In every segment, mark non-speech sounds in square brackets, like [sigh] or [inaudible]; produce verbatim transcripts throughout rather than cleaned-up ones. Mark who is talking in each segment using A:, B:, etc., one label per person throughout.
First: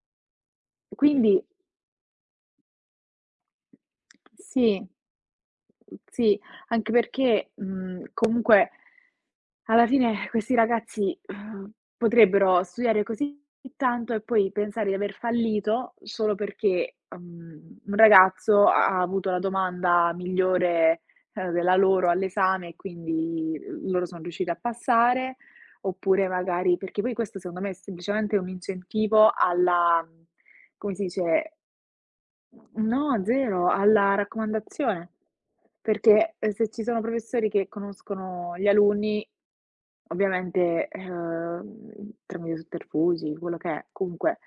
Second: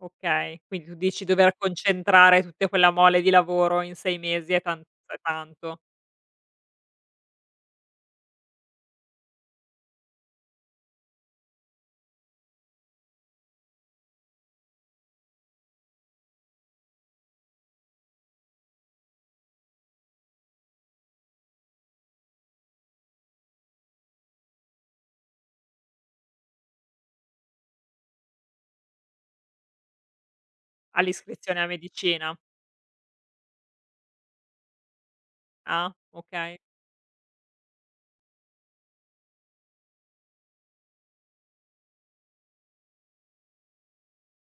A: Okay, quindi
B: E
A: tu dici
B: quindi
A: dover concentrare tutte quella mole di lavoro in sei mesi è tan
B: Sì.
A: è tanto.
B: Sì, anche perché, mhmm, comunque alla [sighs] fine questi ragazzi, uhm, potrebbero studiare così tanto e poi pensare di aver fallito solo perché, uhm, un ragazzo ha ha avuto la domanda migliore, ehm, della loro all'esame e quindi loro sono riusciti a passare, oppure magari perché poi questo secondo me è semplicemente un incentivo alla mhmm, come si dice
A: All'iscrizione a medicina.
B: No, zero, alla raccomandazione.
A: Ah,
B: Perché
A: okay.
B: se ci sono professori che conoscono gli alunni, ovviamente, uhm, tramite i sotterfugi, quello che è comunque,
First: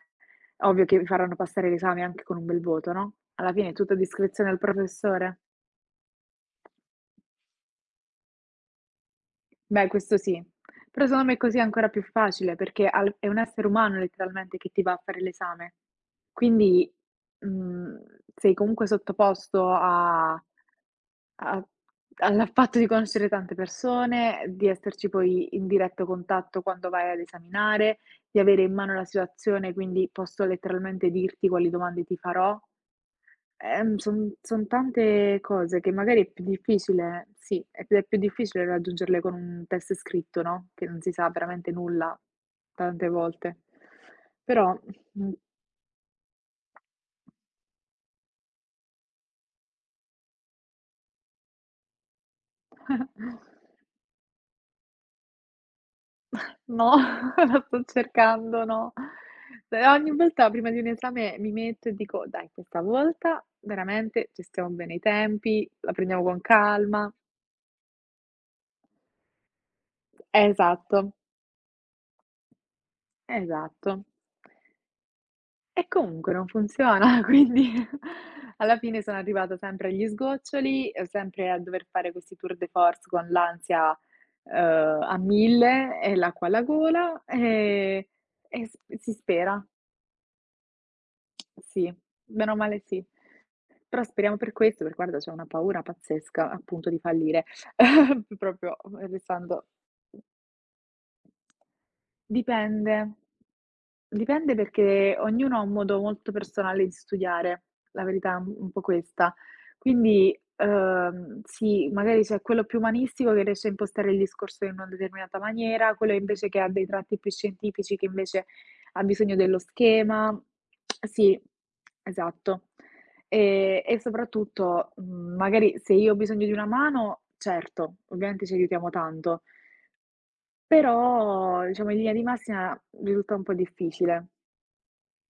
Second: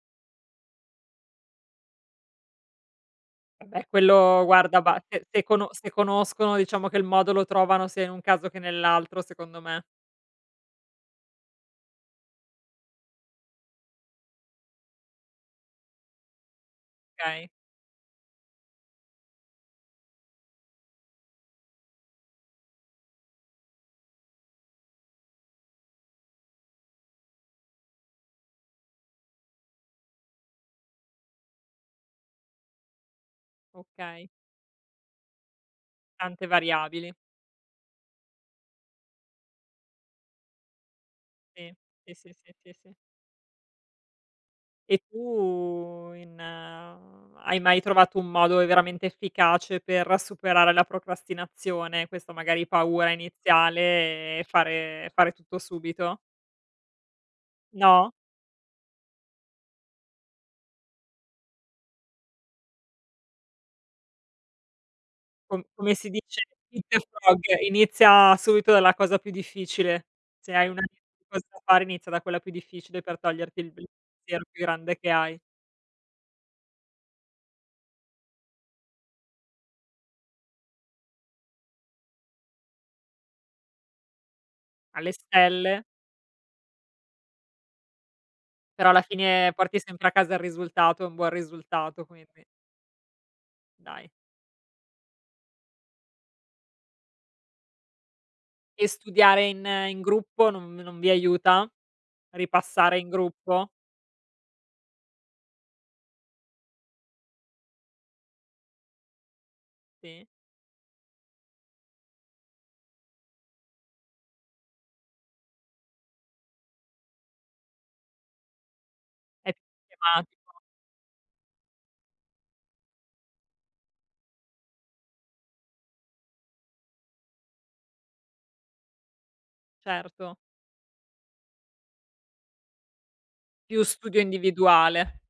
B: ovvio che vi faranno passare l'esame anche con un bel voto, no, alla fine,
A: Vabbè,
B: tutto a
A: quello
B: discrezione del
A: guarda ba se
B: professore.
A: se cono se conoscono, diciamo che il modo lo trovano sia in un caso, che nell'altro secondo me.
B: Beh, questo sì. Però secon me così è ancora più facile, perché ha l è un essere umano letteralmente che ti va a fare l'esame. Quindi,
A: kay.
B: mhmm, sei comunque sottoposto a a al fatto di conoscere tante persone, di esserci poi in diretto contatto quando vai ad esaminare, di avere in mano la situazione, quindi posso letteralmente dirti quali domande ti farò. Ehm,
A: Okay.
B: son son tante cose che magari è più
A: Tante variabili.
B: difficile Sì, è più più difficile raggiungerle con un test scritto, no, che non si sa veramente
A: Sì, sì,
B: nulla
A: sì, sì, sì, sì.
B: tante volte. Però,
A: E
B: mh
A: tu in hai mai trovato un modo veramente efficace per superare la procrastinazione, questa magari paura
B: [chuckles]
A: iniziale, e fare e fare tutto subito?
B: No, la sto
A: No?
B: cercando, no. Però, ogni volta, prima di un esame, mi metto e dico, dai, questa volta veramente gestiamo bene i
A: Co
B: tempi, la
A: come si
B: prendiamo con
A: dice
B: calma.
A: [unintelligible] inizia subito dalla cosa più difficile. Se hai [unintelligible] una
B: Esatto.
A: cosa da fare inizia da quella più difficile per toglierti il
B: Esatto.
A: pensiero più grande che hai.
B: E comunque non funziona, quindi alla fine sono arrivata sempre agli sgoccioli, sempre a dover fare questi tour de force, con l'ansia, uhm,
A: Alle
B: a
A: stelle.
B: mille e l'acqua alla gola, ehm, e s
A: Però alla
B: si
A: fine,
B: spera.
A: porti sempre a casa il risultato e un buon
B: Sì,
A: risultato quindi.
B: bene o male sì. Però
A: Dai.
B: speriamo per questo, per guarda, c'ho una paura pazzesca, appunto, di fallire, [giggles] propio
A: E studiare
B: restando
A: in in
B: mh.
A: gruppo non non vi aiuta? Ripassare in
B: Dipende,
A: gruppo?
B: dipende perché ognuno ha un modo molto personale di studiare, la verità è un po' questa.
A: Sì.
B: Quindi, uhm, sì, magari c'è quello più umanistico, che riesce a impostare il discorso in una determinata maniera, quello invece che ha dei tratti più scientifici, che invece ha bisogno
A: È
B: dello
A: p
B: schema.
A: schematico.
B: [smacks lips] Sì, esatto. Eh, e soprattutto, mhmm magari, se io ho bisogno di una mano, certo, ovviamente ci aiutiamo tanto
A: Certo.
B: però, diciamo, in linea di massima risulta un po'
A: Più studio
B: difficile.
A: individuale.